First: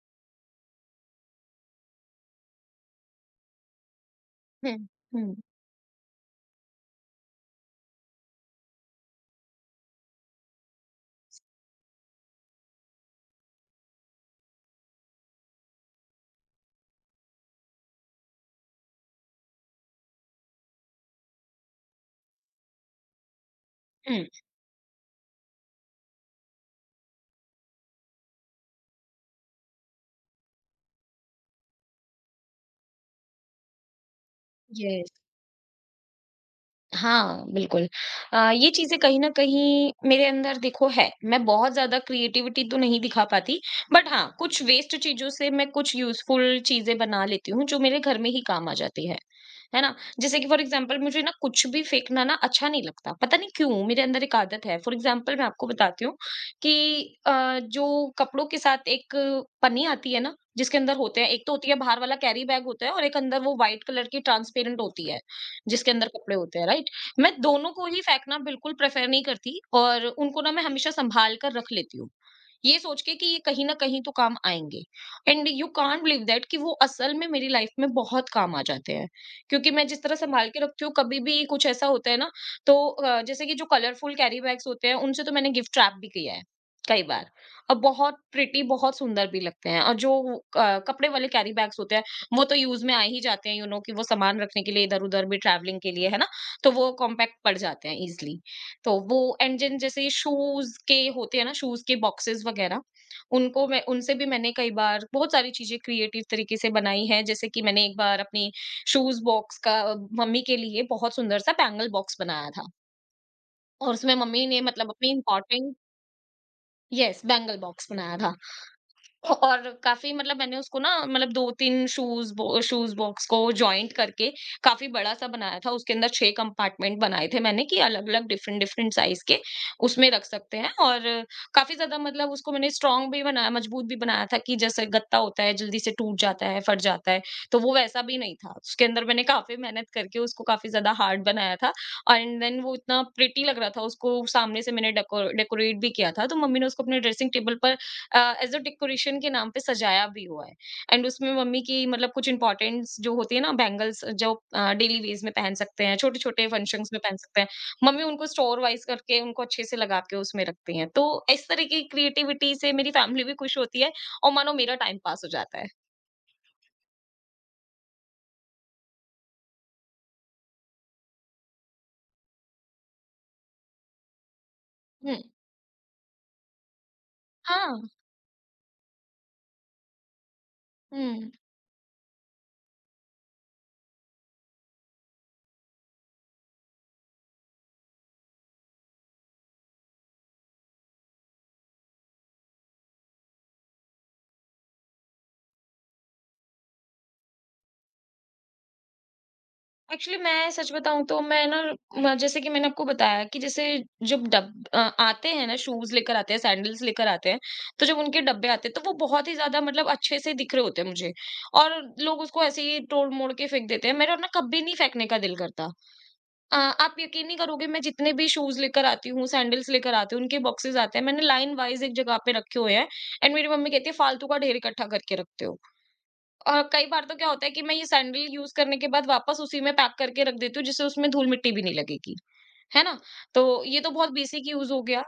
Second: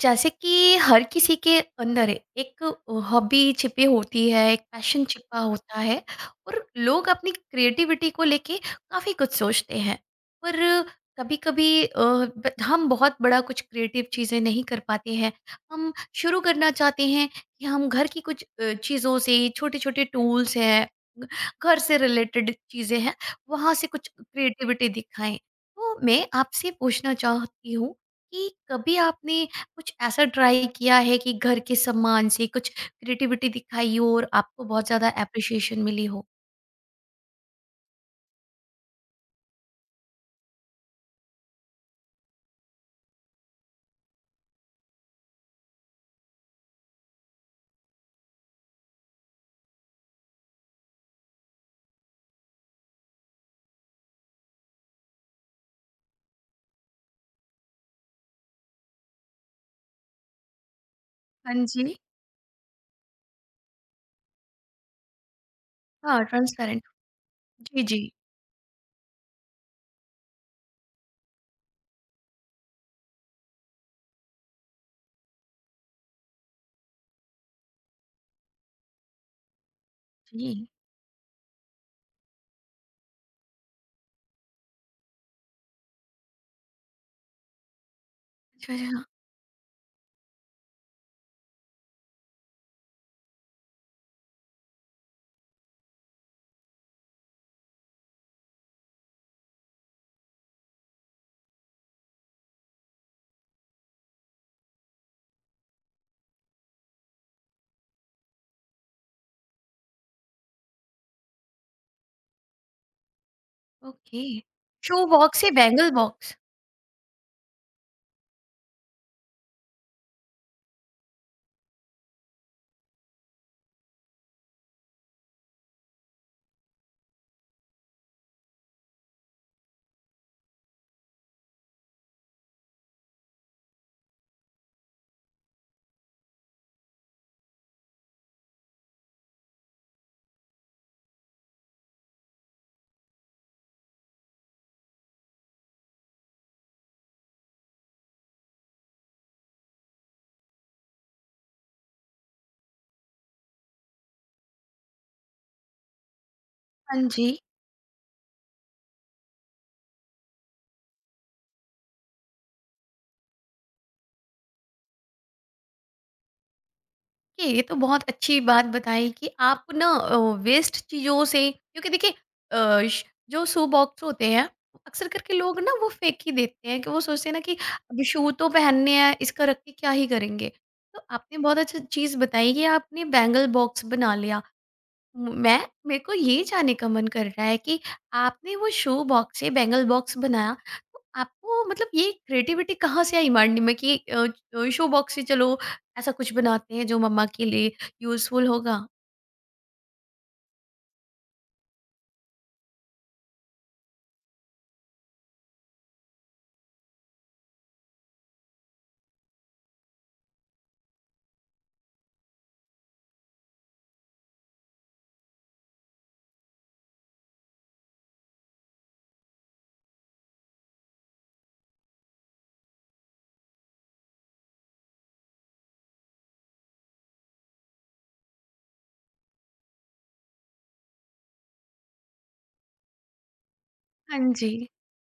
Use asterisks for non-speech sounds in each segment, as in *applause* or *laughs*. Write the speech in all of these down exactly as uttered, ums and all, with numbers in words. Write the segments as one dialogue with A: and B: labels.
A: जैसे कि हर किसी के अंदर एक हॉबी छिपी होती है, एक
B: Hmm,
A: पैशन
B: hmm,
A: छिपा होता है और लोग अपनी क्रिएटिविटी को लेके काफ़ी कुछ सोचते हैं। पर कभी-कभी अ, ब हम बहुत बड़ा कुछ क्रिएटिव चीज़ें नहीं कर पाते हैं। हम शुरू करना चाहते हैं कि हम घर की कुछ अ, चीज़ों से, छोटे-छोटे टूल्स हैं, घ घर से रिलेटेड चीज़ें हैं, वहाँ से कुछ
B: mm,
A: क्रिएटिविटी दिखाएँ। तो मैं आपसे पूछना चाहती हूँ कि कभी आपने कुछ ऐसा ट्राई किया है कि घर के सम्मान से कुछ क्रिएटिविटी दिखाई हो और आपको बहुत ज़्यादा
B: yes।
A: एप्रिसिएशन मिली हो?
B: हाँ, बिल्कुल। अ, ये चीज़ें कहीं न कहीं मेरे अंदर देखो है, मैं बहुत ज़्यादा क्रिएटिविटी तो नहीं दिखा पाती, बट हाँ, कुछ वेस्ट चीज़ों से मैं कुछ यूज़फुल चीज़ें बना लेती हूँ, जो मेरे घर में ही काम आ जाती है। है ना? जैसे कि फॉर एग्ज़ाम्पल मुझे ना कुछ भी फेंकना ना अच्छा नहीं लगता, पता नहीं क्यों? मेरे अंदर एक आदत है। फॉर एग्ज़ाम्पल मैं आपको बताती हूँ कि अ, जो कपड़ों के साथ एक पन्नी आती है ना, जिसके अंदर होते हैं एक तो
A: हाँ
B: होती है
A: जी।
B: बाहर वाला कैरी बैग होता है और एक अंदर वो व्हाइट कलर की ट्रांसपेरेंट होती है, जिसके अंदर
A: हाँ,
B: कपड़े होते हैं,
A: ट्रांसपेरेंट।
B: राइट? मैं दोनों
A: जी,
B: को ही
A: जी,
B: फेंकना बिल्कुल प्रेफर नहीं करती और उनको ना मैं हमेशा संभाल कर रख लेती हूँ, ये सोच के कि ये कहीं ना कहीं तो काम आएंगे। And you can't believe that कि वो असल में मेरी लाइफ में बहुत काम आ जाते हैं, क्योंकि मैं जिस तरह
A: जी।
B: संभाल के रखती हूँ कभी भी कुछ ऐसा होता है ना, तो अ, जैसे कि जो कलरफुल कैरी बैग्स होते हैं उनसे तो मैंने गिफ्ट रैप भी किया है कई बार। अब बहुत प्रिटी
A: अच्छा, अच्छा।
B: बहुत
A: हाँ,
B: सुंदर भी लगते हैं, और जो अ, कपड़े वाले कैरी बैग्स होते हैं वो तो यूज में आ ही जाते हैं, यू नो कि वो सामान रखने के लिए इधर उधर भी ट्रैवलिंग के लिए है ना, तो वो कॉम्पैक्ट पड़ जाते हैं इजिली। तो वो एंड जिन जैसे शूज के होते हैं ना, शूज के बॉक्सेस वगैरह, उनको मैं उनसे भी मैंने कई बार बहुत सारी चीजें क्रिएटिव तरीके से बनाई है। जैसे कि मैंने एक बार अपनी शूज बॉक्स का अ, मम्मी के लिए बहुत सुंदर सा बैंगल बॉक्स बनाया था, और उसमें
A: ओके।
B: मम्मी ने मतलब
A: शू
B: अपनी
A: बॉक्स या
B: important.
A: Bangle box?
B: Yes, bangle box बनाया था, और काफ़ी मतलब मैंने उसको ना मतलब दो तीन शूज़ बॉ शूज़ बॉक्स को जॉइंट करके काफ़ी बड़ा-सा बनाया था। उसके अंदर छह कंपार्टमेंट बनाए थे मैंने कि अलग-अलग, डिफरेंट-डिफरेंट साइज़ के उसमें रख सकते हैं, और काफ़ी ज़्यादा मतलब उसको मैंने स्ट्रॉन्ग भी बनाया, मजबूत भी बनाया था कि जैसे गत्ता होता है, जल्दी से टूट जाता है, फट जाता है, तो वो वैसा भी नहीं था। उसके अंदर मैंने काफ़ी मेहनत करके उसको काफ़ी ज़्यादा हार्ड बनाया था, एंड देन वो इतना प्रिटी लग रहा था, उसको सामने से मैंने डेको डेकोरेट भी किया था। तो मम्मी ने उसको अपने ड्रेसिंग टेबल पर एज अ डेकोरेशन के नाम पे सजाया भी हुआ है। एंड उसमें मम्मी की मतलब कुछ इंपॉर्टेंट्स जो होती है ना, बैंगल्स जो डेली वेज में पहन सकते हैं, छोटे छोटे फंक्शंस में
A: हाँ
B: पहन
A: जी।
B: सकते हैं, मम्मी उनको स्टोर वाइज करके उनको अच्छे से लगा के उसमें रखती हैं। तो इस तरह की क्रिएटिविटी से मेरी फैमिली भी खुश होती है, और मानो मेरा टाइम पास हो जाता है।
A: देखिए, ये तो बहुत अच्छी बात बताई कि आप ना वेस्ट चीज़ों से, क्योंकि देखिए, अ, श- जो शू बॉक्स होते हैं, अक्सर
B: हम्म।
A: करके लोग ना वो फेंक ही देते हैं कि वो सोचते हैं ना कि
B: हाँ।
A: अब शू तो पहनने हैं, इसका रख के क्या ही करेंगे। तो
B: हम्म।
A: आपने बहुत अच्छी चीज़ बताई कि आपने बैंगल बॉक्स बना लिया। मैं, मेरे को ये जानने का मन कर रहा है कि आपने वो शो बॉक्स से बैंगल बॉक्स बनाया, तो आपको मतलब ये क्रिएटिविटी कहाँ से आई माइंड में कि अ, अ, शो बॉक्स से चलो ऐसा कुछ बनाते हैं जो मम्मा के लिए यूजफुल होगा।
B: एक्चुअली मैं सच बताऊं तो मैं ना, म- जैसे कि मैंने आपको बताया कि जैसे जब डब अ, आते हैं ना, शूज लेकर आते हैं सैंडल्स लेकर आते हैं, तो जब उनके डब्बे आते हैं तो वो बहुत ही ज्यादा मतलब अच्छे से दिख रहे होते हैं मुझे, और लोग उसको ऐसे ही तोड़ मोड़ के फेंक देते हैं, मेरा ना कभी नहीं फेंकने का दिल करता। अ, आप यकीन नहीं करोगे, मैं जितने भी शूज लेकर आती हूँ सैंडल्स लेकर आती हूँ उनके बॉक्सेस आते हैं मैंने लाइन वाइज एक जगह पे रखे हुए हैं। एंड मेरी मम्मी कहती है फालतू का ढेर इकट्ठा करके रखते हो। और कई बार तो क्या होता है कि मैं ये सैंडल यूज करने के बाद वापस उसी में पैक करके रख देती हूँ, जिससे उसमें धूल मिट्टी भी नहीं लगेगी, है ना? तो ये तो बहुत
A: हाँ
B: बेसिक
A: जी।
B: यूज हो गया।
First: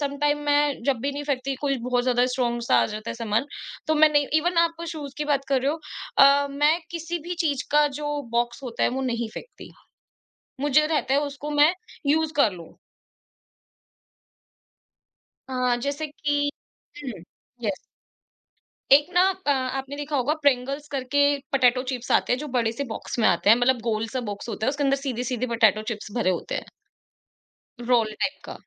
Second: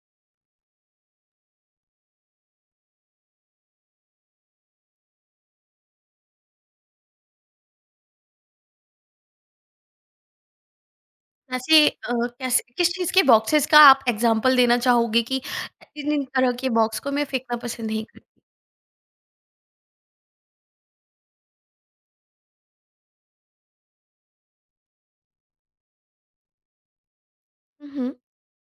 B: सम टाइम मैं जब भी नहीं फेंकती, कोई बहुत ज्यादा स्ट्रॉन्ग सा आ जाता है सामान, तो मैं नहीं। इवन आप शूज की बात कर रहे हो, अ, मैं किसी भी चीज का जो बॉक्स होता है वो नहीं फेंकती, मुझे रहता है उसको मैं
A: ऐसे अ,
B: यूज कर
A: कैसे
B: लूं।
A: किस चीज़ के बॉक्सेस का आप एग्जांपल देना चाहोगे कि
B: अ, जैसे
A: इन इन
B: कि
A: तरह के बॉक्स को मैं फेंकना
B: यस,
A: पसंद नहीं करती।
B: एक ना, अ, आपने देखा होगा प्रिंगल्स करके पोटैटो चिप्स आते हैं जो बड़े से बॉक्स में आते हैं, मतलब गोल सा बॉक्स होता है, उसके अंदर सीधे सीधे पोटैटो चिप्स भरे होते हैं,
A: हम्म।
B: रोल टाइप का।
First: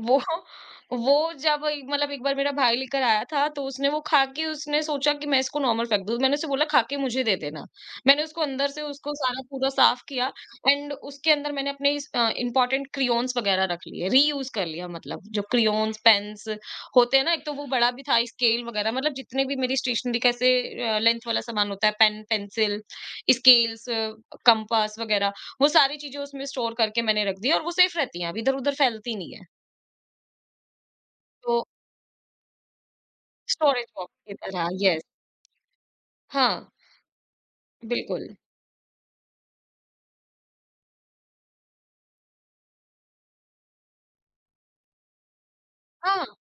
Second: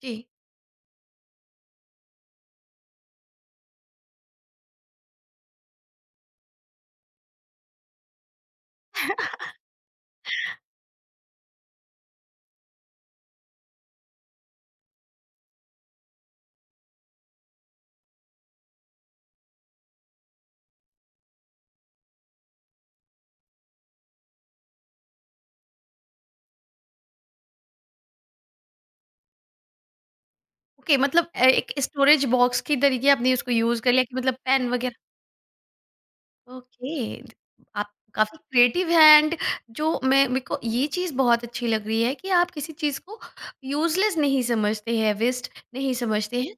B: वो
A: जी।
B: *laughs* वो जब एक मतलब एक बार मेरा भाई लेकर आया था, तो उसने वो खा के उसने सोचा कि मैं इसको नॉर्मल फेंक दूँ। मैंने उसे बोला खा के मुझे दे देना। मैंने उसको अंदर से उसको सारा पूरा साफ किया, एंड उसके अंदर मैंने अपने इस अ, इम्पोर्टेंट क्रेयॉन्स वगैरह रख लिए, रीयूज़ कर लिया, मतलब जो क्रेयॉन्स, पेन्स होते हैं ना, एक तो वो बड़ा भी था, स्केल वगैरह, मतलब जितने भी मेरी स्टेशनरी का ऐसे अ, लेंथ वाला सामान होता है, पेन, पेंसिल, स्केल्स, कंपास वगैरह, वो सारी चीज़ें उसमें स्टोर करके मैंने रख दी, और वो सेफ रहती हैं, अब इधर-उधर फैलती नहीं है।
A: ओके, मतलब अ,
B: तो
A: एक स्टोरेज बॉक्स के तरीके आपने उसको यूज
B: स्टोरेज
A: कर लिया कि
B: बॉक्स
A: मतलब
B: की तरह,
A: पेन वगैरह।
B: यस। हाँ,
A: ओके, आप
B: बिल्कुल।
A: काफ़ी क्रिएटिव हैं एंड जो, मैं, मेरे को ये चीज़ बहुत अच्छी लग रही है कि आप किसी चीज़ को यूज़लेस नहीं समझते हैं, वेस्ट नहीं
B: हाँ,
A: समझते हैं। अ,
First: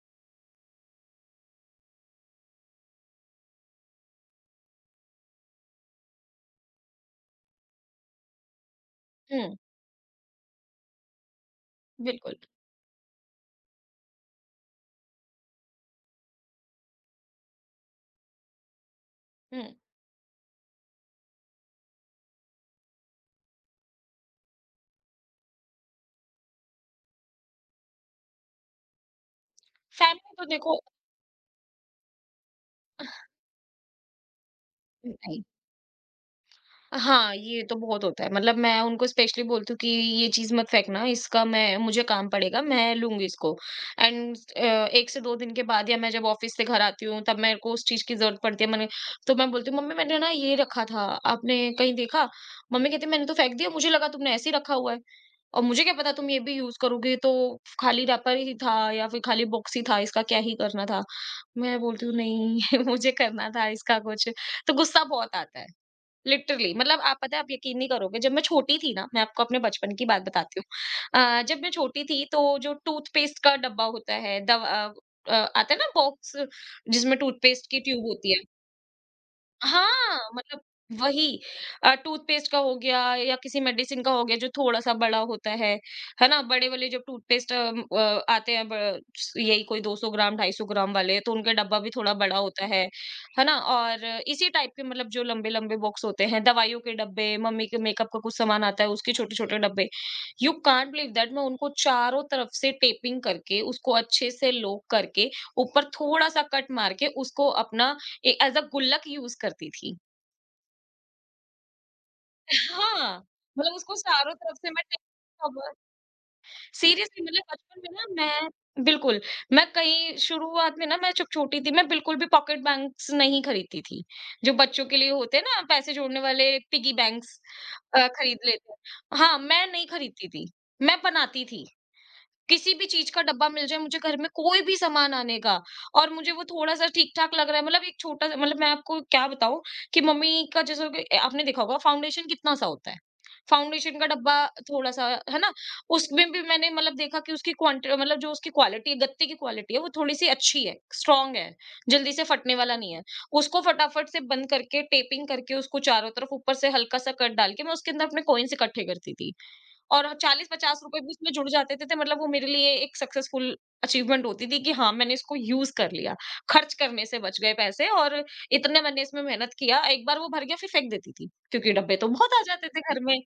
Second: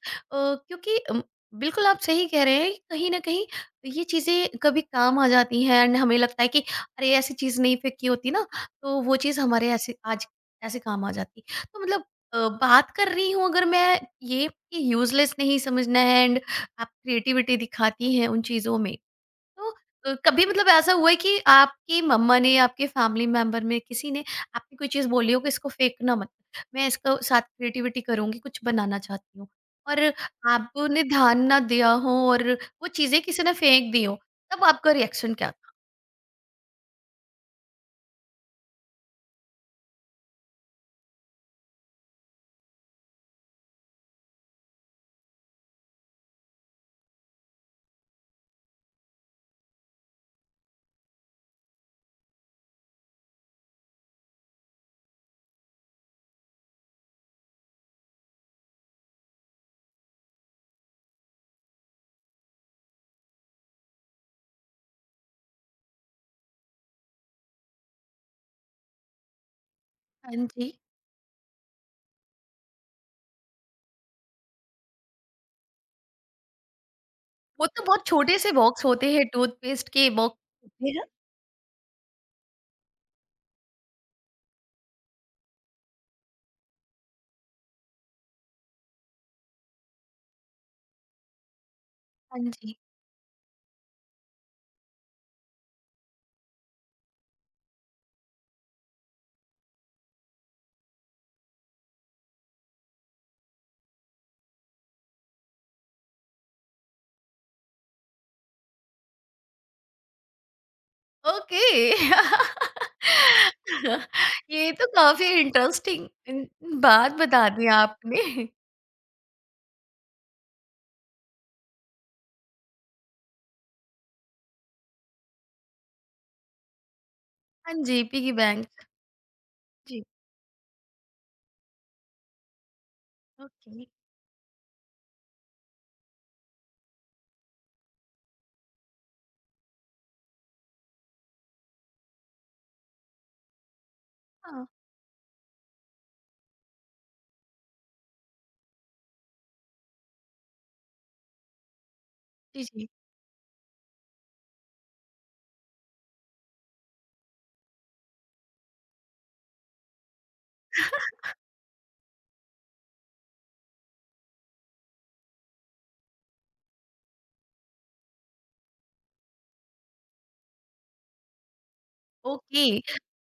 A: क्योंकि अम, बिल्कुल आप सही कह रहे हैं कि कहीं न कहीं ये चीज़ें कभी काम आ जाती हैं एंड हमें लगता है कि अरे! ऐसी चीज़ नहीं फेंकी होती ना, तो वो चीज़
B: हुँ,
A: हमारे ऐसे आज ऐसे काम आ जाती। तो मतलब
B: बिल्कुल,
A: अ, बात कर रही हूँ अगर मैं ये, कि यूज़लेस नहीं समझना है एंड आप क्रिएटिविटी दिखाती हैं उन चीज़ों में।
B: हुँ।
A: तो अ, कभी मतलब ऐसा हुआ है कि आपकी मम्मा ने, आपके फैमिली मेंबर में किसी ने आपकी कोई चीज़ बोली हो कि इसको फेंकना मत, मैं इसको साथ क्रिएटिविटी करूँगी, कुछ बनाना चाहती हूँ। और
B: फैमिली तो देखो।
A: आपने ध्यान ना दिया हो और वो चीज़ें किसी ने फेंक दी हो, तब आपका रिएक्शन
B: नहीं।
A: क्या था?
B: हाँ, ये तो बहुत होता है, मतलब मैं उनको स्पेशली बोलती हूँ कि ये चीज़ मत फेंकना, इसका मैं मुझे काम पड़ेगा, मैं लूँगी इसको। एंड अ, एक से दो दिन के बाद, या मैं जब ऑफिस से घर आती हूँ, तब मेरे को उस चीज़ की ज़रूरत पड़ती है, मैंने, तो मैं बोलती हूँ, "मम्मी मैंने ना ये रखा था, आपने कहीं देखा?" मम्मी कहती है, "मैंने तो फेंक दिया, मुझे लगा तुमने ऐसे ही रखा हुआ है। और मुझे क्या पता तुम ये भी यूज करोगे, तो खाली रैपर ही था या फिर खाली बॉक्स ही था, इसका क्या ही करना था।" मैं बोलती हूँ नहीं, *laughs* मुझे करना था इसका कुछ। तो गुस्सा बहुत आता है, लिटरली मतलब, आप पता है आप यकीन नहीं करोगे, जब मैं छोटी थी ना, मैं आपको अपने बचपन की बात
A: हाँ
B: बताती
A: जी।
B: हूँ। अ, जब मैं छोटी थी तो जो टूथपेस्ट का डब्बा होता है, दवा अ, आता है ना बॉक्स, जिसमें
A: वो
B: टूथपेस्ट की
A: तो बहुत
B: ट्यूब होती
A: छोटे
B: है।
A: से बॉक्स होते हैं, टूथपेस्ट के
B: हाँ,
A: बॉक्स
B: मतलब
A: होते हैं।
B: वही। अ, टूथपेस्ट का हो गया या किसी मेडिसिन का हो गया जो थोड़ा-सा बड़ा होता है, है ना? बड़े वाले जब टूथपेस्ट अम, अ, आते हैं ब यही कोई दो सौ ग्राम ढाई सौ ग्राम वाले, तो उनका डब्बा भी थोड़ा बड़ा
A: हाँ
B: होता
A: जी।
B: है, है ना? और इसी टाइप के मतलब जो लंबे-लंबे बॉक्स होते हैं, दवाइयों के डब्बे, मम्मी के मेकअप का कुछ सामान आता है उसके छोटे-छोटे डब्बे, यू कांट बिलीव दैट मैं उनको चारों तरफ से टेपिंग करके, उसको अच्छे से लोक करके, ऊपर थोड़ा-सा कट मार के उसको अपना एज अ गुल्लक यूज करती थी।
A: ओके।
B: हाँ, मतलब उसको
A: *laughs*
B: चारों तरफ
A: ये
B: से मैं,
A: तो काफ़ी इंटरेस्टिंग इन बात
B: सीरियसली मतलब
A: बता दी
B: बचपन में ना
A: आपने।
B: मैं बिल्कुल, मैं कहीं शुरुआत में ना, मैं जब छोटी थी, मैं बिल्कुल भी पॉकेट बैंक्स नहीं खरीदती थी। जो बच्चों के लिए होते हैं ना, पैसे जोड़ने वाले पिगी बैंक्स
A: हाँ जी,
B: अ,
A: पिगी
B: खरीद लेते
A: बैंक।
B: हैं। हाँ, मैं नहीं
A: जी,
B: खरीदती थी, मैं बनाती थी। किसी भी चीज का डब्बा मिल जाए
A: ओके।
B: मुझे घर में कोई भी सामान आने का, और मुझे वो थोड़ा सा ठीक ठाक लग रहा है, मतलब एक छोटा सा, मतलब मैं आपको क्या बताऊं कि मम्मी का, जैसे कि आपने देखा होगा फाउंडेशन कितना सा होता है, फाउंडेशन का डब्बा
A: हाँ,
B: थोड़ा सा, है ना? उसमें भी मैंने मतलब देखा कि उसकी क्वांटिटी मतलब जो उसकी क्वालिटी है, गत्ते की क्वालिटी है वो थोड़ी सी अच्छी है, स्ट्रांग है, जल्दी से फटने
A: जी,
B: वाला
A: जी।
B: नहीं है, उसको फटाफट से बंद करके टेपिंग करके उसको चारों तरफ ऊपर से हल्का सा कट डाल के मैं उसके अंदर अपने कॉइन्स इकट्ठे करती थी, और चालीस पचास रुपए भी उसमें जुड़ जाते थे। तो मतलब वो मेरे लिए एक सक्सेसफुल अचीवमेंट होती थी कि हाँ, मैंने इसको यूज़ कर लिया, खर्च करने से बच गए पैसे, और इतने मैंने इसमें मेहनत किया। एक बार वो भर गया फिर फेंक देती थी, क्योंकि डब्बे तो बहुत आ
A: ओके,
B: जाते थे घर में।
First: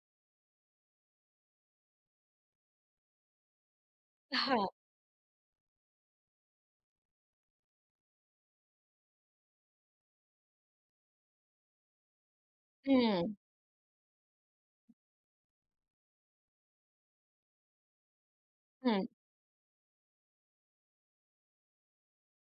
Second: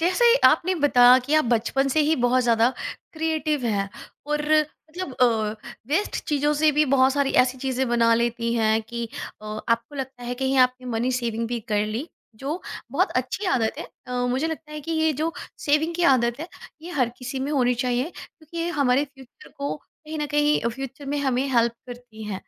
A: जैसे आपने बताया कि आप बचपन से ही बहुत ज़्यादा क्रिएटिव हैं और
B: हाँ,
A: मतलब अ, वेस्ट चीज़ों से भी बहुत सारी ऐसी चीज़ें बना लेती हैं कि अ, आपको लगता है कहीं आपने मनी सेविंग भी कर ली, जो बहुत
B: हुँ,
A: अच्छी आदत है। अ, मुझे लगता है कि ये जो सेविंग की आदत है, ये हर किसी में होनी चाहिए क्योंकि ये हमारे
B: हुँ,
A: फ्यूचर को कहीं न कहीं फ्यूचर में हमें हेल्प करती है।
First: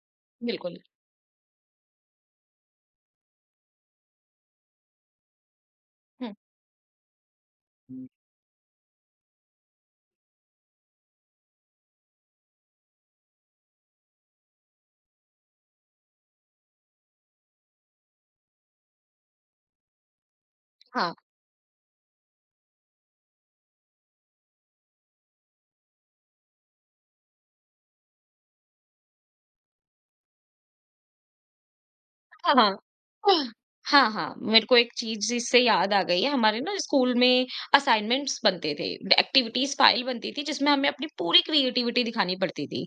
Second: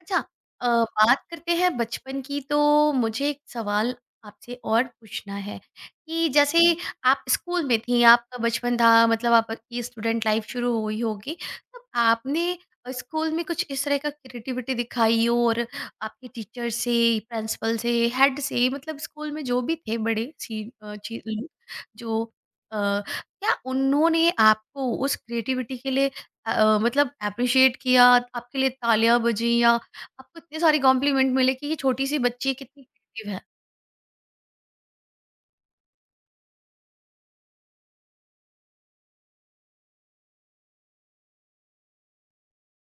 A: अच्छा, अ,
B: बिल्कुल।
A: बात करते हैं बचपन की, तो मुझे एक सवाल आपसे और पूछना है कि
B: हुँ,
A: जैसे जी। आप स्कूल में थी,
B: हुँ।
A: आपका बचपन था, मतलब आपकी स्टूडेंट लाइफ शुरू हुई होगी, तब आपने अ, स्कूल में कुछ इस तरह का क्रिएटिविटी दिखाई हो और आपके टीचर से, प्रिंसिपल से, हेड से मतलब स्कूल में जो भी थे बड़े सी अ,
B: हाँ।
A: ची लोग जो अ, क्या उन्होंने आपको उस क्रिएटिविटी के लिए अ, मतलब एप्रिशिएट किया, आपके लिए तालियाँ बजीं या आपको इतने सारे कॉम्प्लीमेंट मिले कि ये छोटी सी बच्ची
B: हाँ, हाँ।
A: कितनी क्रिएटिव है।
B: हाँ, हाँ, हाँ, मेरे को एक चीज़ इससे याद आ गई है, हमारे ना स्कूल में असाइनमेंट्स बनते थे, एक्टिविटीज़ फाइल बनती थी जिसमें हमें अपनी पूरी क्रिएटिविटी दिखानी पड़ती थी।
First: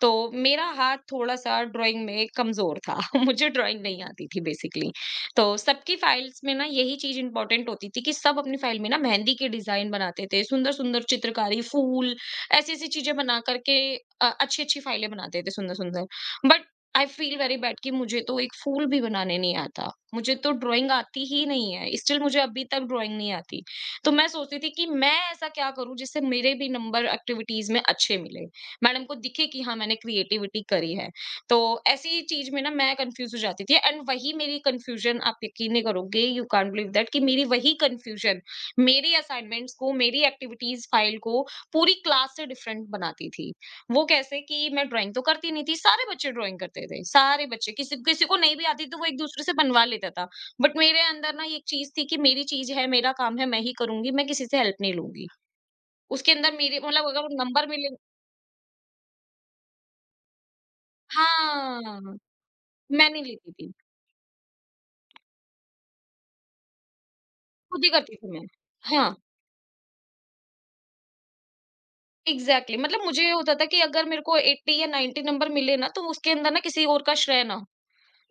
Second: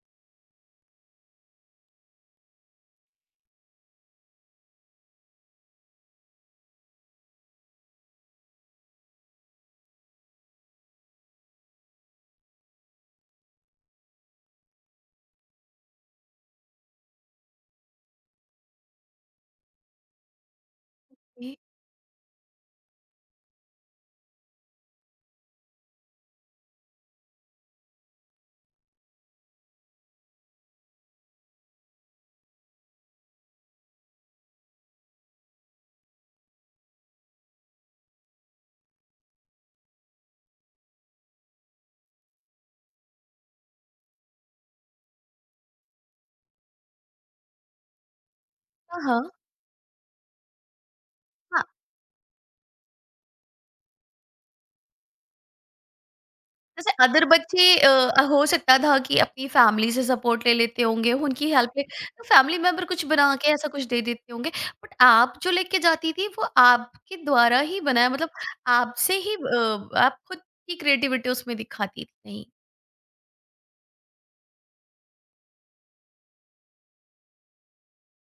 B: तो मेरा हाथ थोड़ा-सा ड्राइंग में कमज़ोर था, *laughs* मुझे ड्राइंग नहीं आती थी बेसिकली। तो सबकी फाइल्स में ना यही चीज़ इम्पोर्टेंट होती थी कि सब अपनी फाइल में ना मेहंदी के डिज़ाइन बनाते थे, सुंदर-सुंदर चित्रकारी, फूल, ऐसी-ऐसी चीज़ें बना कर के अ, अच्छी-अच्छी फाइलें बनाते थे सुंदर-सुंदर। But I feel very bad कि मुझे तो एक फूल भी बनाने नहीं आता, मुझे तो ड्राइंग आती ही
A: जी।
B: नहीं है, स्टिल मुझे अभी तक ड्राइंग नहीं आती। तो मैं सोचती थी कि मैं ऐसा क्या करूं जिससे मेरे भी नंबर एक्टिविटीज में अच्छे मिले, मैडम को दिखे कि हाँ मैंने क्रिएटिविटी करी है, तो ऐसी चीज में ना मैं कंफ्यूज हो जाती थी, एंड वही मेरी कंफ्यूजन, आप यकीन नहीं करोगे यू कैन बिलीव दैट कि मेरी वही कंफ्यूजन मेरी असाइनमेंट्स को मेरी एक्टिविटीज फाइल को पूरी क्लास से डिफरेंट बनाती थी। वो कैसे कि मैं ड्राइंग तो करती नहीं थी, सारे बच्चे ड्राइंग करते थे, सारे बच्चे किसी किसी को नहीं भी आती तो
A: हाँ,
B: वो
A: हाँ।
B: एक-दूसरे से बनवा लेता था। बट मेरे अंदर ना ये
A: हाँ,
B: एक चीज़ थी कि मेरी चीज़ है, मेरा काम है, मैं ही करूँगी, मैं किसी से हेल्प नहीं लूँगी। उसके अंदर मेरे
A: जैसे
B: मतलब
A: अदर
B: अगर
A: बच्चे,
B: नंबर मिले।
A: अ, हो सकता था कि अपनी फैमिली से सपोर्ट ले लेते होंगे, उनकी हेल्प ले
B: हाँ,
A: तो फैमिली मेंबर कुछ
B: मैं नहीं
A: बना के
B: लेती
A: ऐसा
B: थी,
A: कुछ दे देते होंगे। बट आप जो लेके जाती थी वो आपके द्वारा ही
B: खुद ही
A: बनाया,
B: करती
A: मतलब
B: थी मैं। हाँ,
A: आपसे ही, अ, आप खुद की क्रिएटिविटी उसमें दिखाती थी। नहीं,
B: एग्ज़ैक्टली मतलब मुझे ये होता था कि अगर मेरे को अस्सी या नाइंटी नंबर मिले ना तो उसके अंदर ना किसी और का श्रेय ना हो।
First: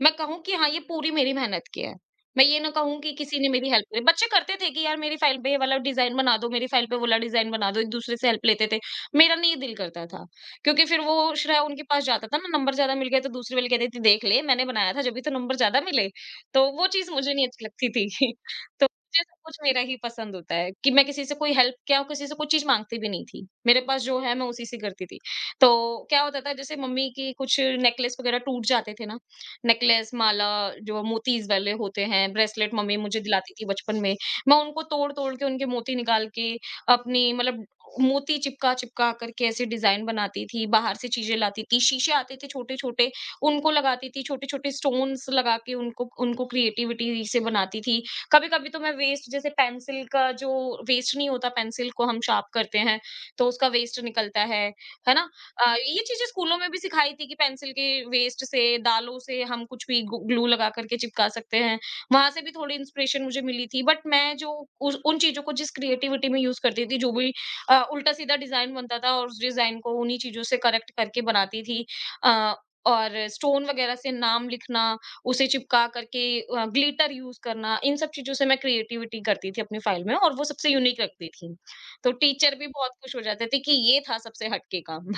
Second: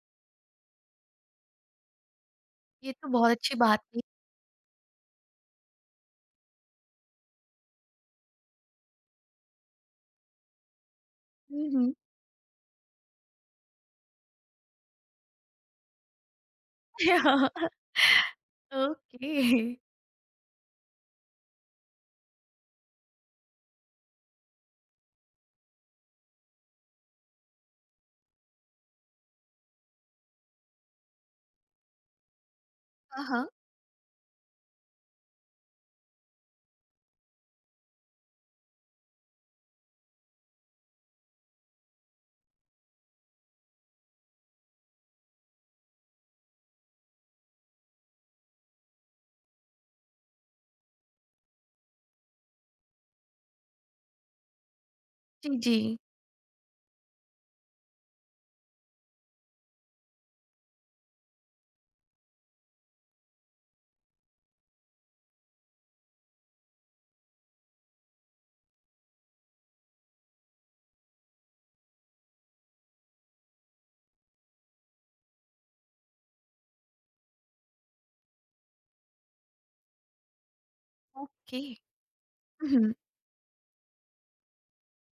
B: मैं कहूँ कि हाँ, ये पूरी मेरी मेहनत की है। मैं ये ना
A: ये
B: कहूँ
A: तो
B: कि
A: बहुत
B: किसी ने
A: अच्छी
B: मेरी
A: बात
B: हेल्प करी।
A: है।
B: बच्चे करते थे कि यार मेरी फ़ाइल पे ये वाला डिज़ाइन बना दो, मेरी फ़ाइल पे वो वाला डिज़ाइन बना दो, एक-दूसरे से हेल्प लेते थे। मेरा नहीं दिल करता था, क्योंकि फिर वो श्रेया
A: हुँ,
B: उनके
A: हुँ।
B: पास जाता था ना, नंबर ज़्यादा मिल गए तो दूसरी वाली कहती थी, "देख ले, मैंने बनाया था जभी तो नंबर ज़्यादा मिले।" तो वो चीज़ मुझे नहीं अच्छी
A: *laughs*
B: लगती थी। *laughs* तो मुझे सब
A: ओके।
B: कुछ मेरा ही पसंद होता है कि मैं किसी से कोई हेल्प क्या किसी से कोई चीज़ माँगती भी नहीं थी। मेरे पास जो है मैं उसी से करती थी। तो क्या होता था जैसे मम्मी की कुछ नेकलेस वग़ैरह टूट जाते थे ना, नेकलेस, माला जो मोतीज वाले होते हैं, ब्रेसलेट मम्मी मुझे
A: हाँ, हाँ।
B: दिलाती थी बचपन में। मैं उनको तोड़-तोड़ के उनके मोती निकाल के अपनी मतलब मोती चिपका-चिपका करके ऐसे डिजाइन बनाती थी। बाहर से चीजें लाती थी, शीशे आते थे छोटे-छोटे, उनको लगाती थी, छोटे-छोटे स्टोन्स लगा के उनको उनको क्रिएटिविटी से बनाती थी। कभी-कभी तो मैं वेस्ट जैसे पेंसिल का जो वेस्ट नहीं होता पेंसिल को हम शार्प करते हैं, तो उसका वेस्ट निकलता है, है ना?
A: जी, जी।
B: अ, ये चीजें स्कूलों में भी सिखाई थी कि पेंसिल के वेस्ट से, दालों से हम कुछ भी गु ग्लू लगा करके चिपका सकते हैं। वहाँ से भी थोड़ी इंस्पिरेशन मुझे मिली थी। बट मैं जो उस उन चीज़ों को जिस क्रिएटिविटी में यूज़ करती थी, जो भी अ, उल्टा-सीधा डिज़ाइन बनता था और उस डिज़ाइन को उन्हीं चीज़ों से करेक्ट करके बनाती थी। अ, और स्टोन वगैरह से नाम लिखना, उसे चिपका करके अ, ग्लिटर यूज़ करना, इन सब चीज़ों से मैं क्रिएटिविटी करती थी अपनी फ़ाइल में और वो सबसे यूनिक लगती थी।
A: ओके।
B: तो टीचर भी
A: हुँ,
B: बहुत
A: हुँ।
B: खुश हो जाते थे कि ये था सबसे हट के काम।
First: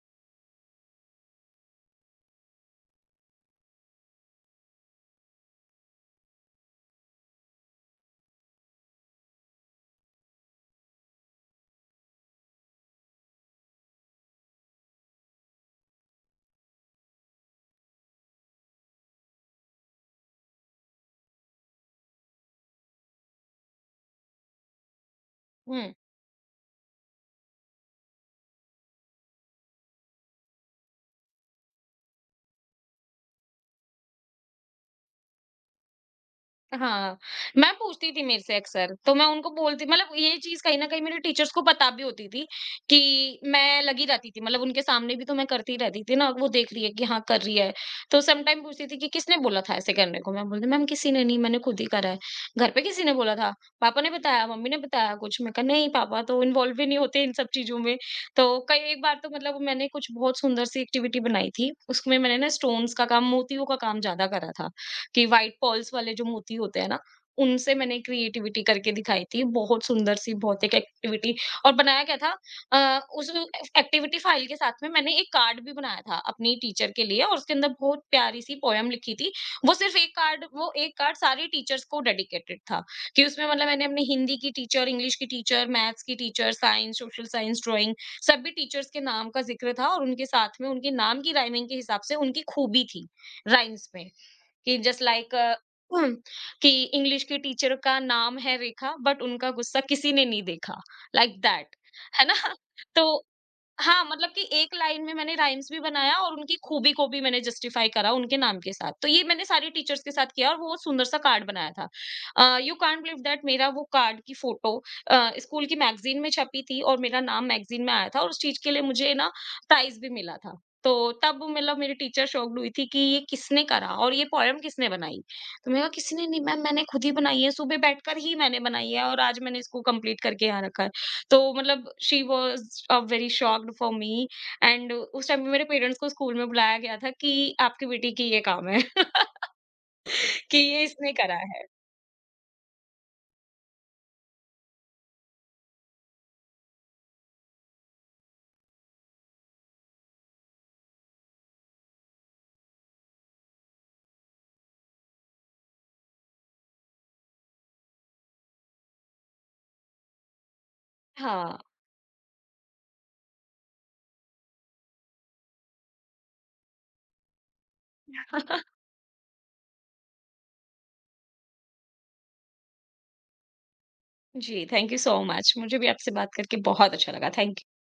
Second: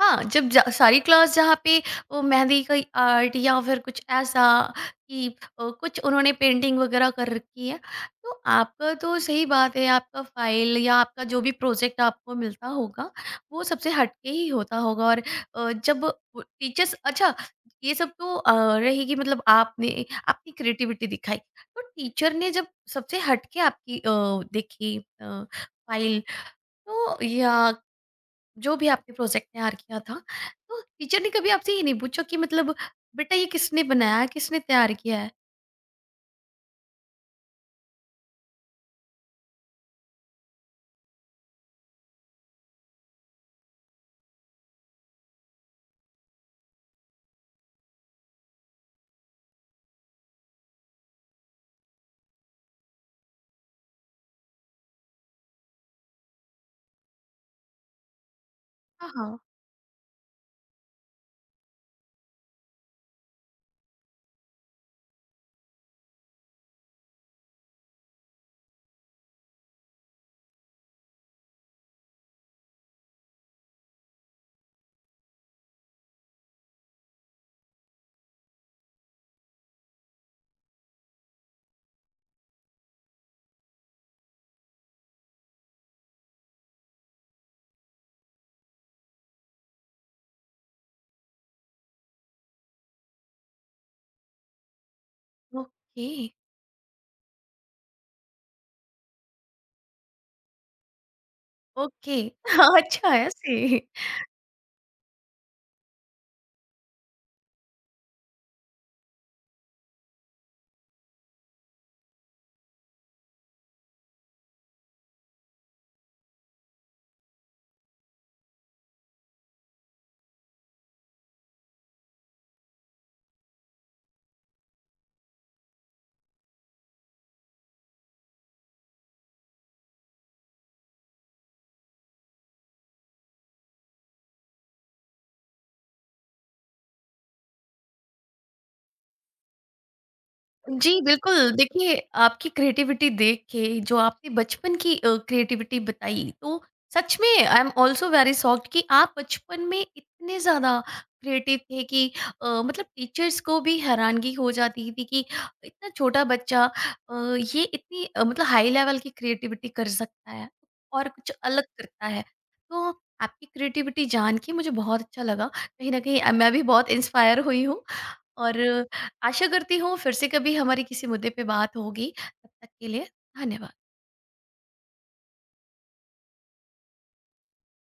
A: हाँ, जब ज सारी क्लास जहाँ पे वो मेहंदी का आर्ट या फिर कुछ ऐसा कि अ, कुछ उन्होंने पेंटिंग वगैरह कर रखी है, तो आपका तो सही बात है, आपका फ़ाइल या आपका जो भी प्रोजेक्ट आपको मिलता होगा, वो सबसे हट के ही होता होगा और अ, जब वो टीचर्स, अच्छा ये सब तो अ, रहेगी, मतलब आपने आपकी क्रिएटिविटी दिखाई। तो टीचर ने जब सबसे हट के आपकी अ, देखी अ,
B: हुँ।
A: फ़ाइल तो या जो भी आपने प्रोजेक्ट तैयार किया था, तो टीचर ने कभी आपसे ये नहीं पूछा कि मतलब बेटा ये किसने बनाया है? किसने तैयार किया है?
B: हाँ, मैम पूछती थी मेरे से अक्सर, तो मैं उनको बोलती मतलब ये चीज़ कहीं न कहीं मेरे टीचर्स को पता भी होती थी कि मैं लगी रहती थी, मतलब उनके सामने भी तो मैं करती रहती थी ना, वो देख रही है कि हाँ, कर रही है। तो सम टाइम पूछती थी कि, "किसने बोला था ऐसे करने को?" मैं बोलती, "मैम किसी ने नहीं, मैंने खुद ही करा है।" "घर पे किसी ने बोला था? पापा ने बताया, मम्मी ने बताया कुछ?" मैं कहा, "नहीं, पापा तो इन्वॉल्व ही नहीं होते इन सब चीज़ों में।" तो कई एक
A: हाँ,
B: बार तो
A: हाँ।
B: मतलब मैंने कुछ बहुत सुंदर सी एक्टिविटी बनाई थी, उसमें मैंने ना स्टोन्स का काम, मोतियों का काम ज़्यादा करा था। कि व्हाइट पर्ल्स वाले जो मोती होते हैं ना, उनसे मैंने क्रिएटिविटी करके दिखाई थी। बहुत सुंदर सी भौतिक एक्टिविटी और बनाया क्या था अ, उस एक्टिविटी फाइल के साथ में मैंने एक कार्ड भी बनाया था अपनी टीचर के लिए और उसके अंदर बहुत प्यारी सी पोयम लिखी थी। वो सिर्फ एक कार्ड वो एक कार्ड सारे टीचर्स को डेडिकेटेड था कि उसमें मतलब मैंने अपनी हिंदी की टीचर, इंग्लिश की टीचर, मैथ्स की teacher, science, social science, drawing सभी टीचर्स के नाम का ज़िक्र था और उनके साथ में उनके नाम की राइमिंग के हिसाब से उनकी खूबी थी राइम्स में। कि जस्ट लाइक
A: ओके,
B: हम्म, कि इंग्लिश के टीचर का नाम है रेखा बट उनका गुस्सा किसी ने नहीं देखा लाइक like दैट
A: ओके
B: है ना। *laughs*
A: *laughs*
B: तो
A: अच्छा ऐसे।
B: हाँ, मतलब कि एक लाइन में मैंने राइम्स भी बनाया और उनकी खूबी को भी मैंने जस्टिफ़ाई करा उनके नाम के साथ। तो ये मैंने सारे टीचर्स के साथ किया और वो सुंदर-सा कार्ड बनाया था। Uh, you can't believe that मेरा वो कार्ड की फ़ोटो अ, स्कूल की मैगज़ीन में छपी थी और मेरा नाम मैगज़ीन में आया था और उस चीज़ के लिए मुझे ना प्राइज़ भी मिला था। तो तब मतलब मेरी टीचर शॉक्ड हुई थी कि ये किसने करा और ये पोएम किसने बनाई? तो मैंने कहा किसी ने नहीं मैम मैंने खुद ही बनाई है, सुबह बैठकर ही मैंने बनाई है और आज मैंने इसको कंप्लीट करके यहाँ रखा है। तो मतलब she was uh, very shocked for me and उस टाइम पे मेरे पेरेंट्स को स्कूल में बुलाया गया था कि आपकी बेटी की ये काम है *laughs* कि ये
A: जी,
B: इसने करा
A: बिल्कुल।
B: है।
A: देखिए, आपकी क्रिएटिविटी देख के जो आपने बचपन की अ, क्रिएटिविटी बताई, तो सच में I am also very shocked कि आप बचपन में इतने ज़्यादा क्रिएटिव थे कि अ, मतलब टीचर्स को भी हैरानगी हो जाती थी कि इतना छोटा बच्चा अ, ये इतनी अ, मतलब हाई लेवल की क्रिएटिविटी कर सकता है और कुछ
B: हाँ,
A: अलग करता है। तो आपकी क्रिएटिविटी जान के मुझे बहुत अच्छा लगा। कहीं न कहीं अ, मैं भी बहुत इंस्पायर हुई हूँ। और आशा करती हूँ फिर से कभी हमारी किसी मुद्दे पे बात होगी, तब तक के लिए धन्यवाद।
B: जी थैंक यू सो मच मुझे भी आपसे बात करके बहुत अच्छा लगा। थैंक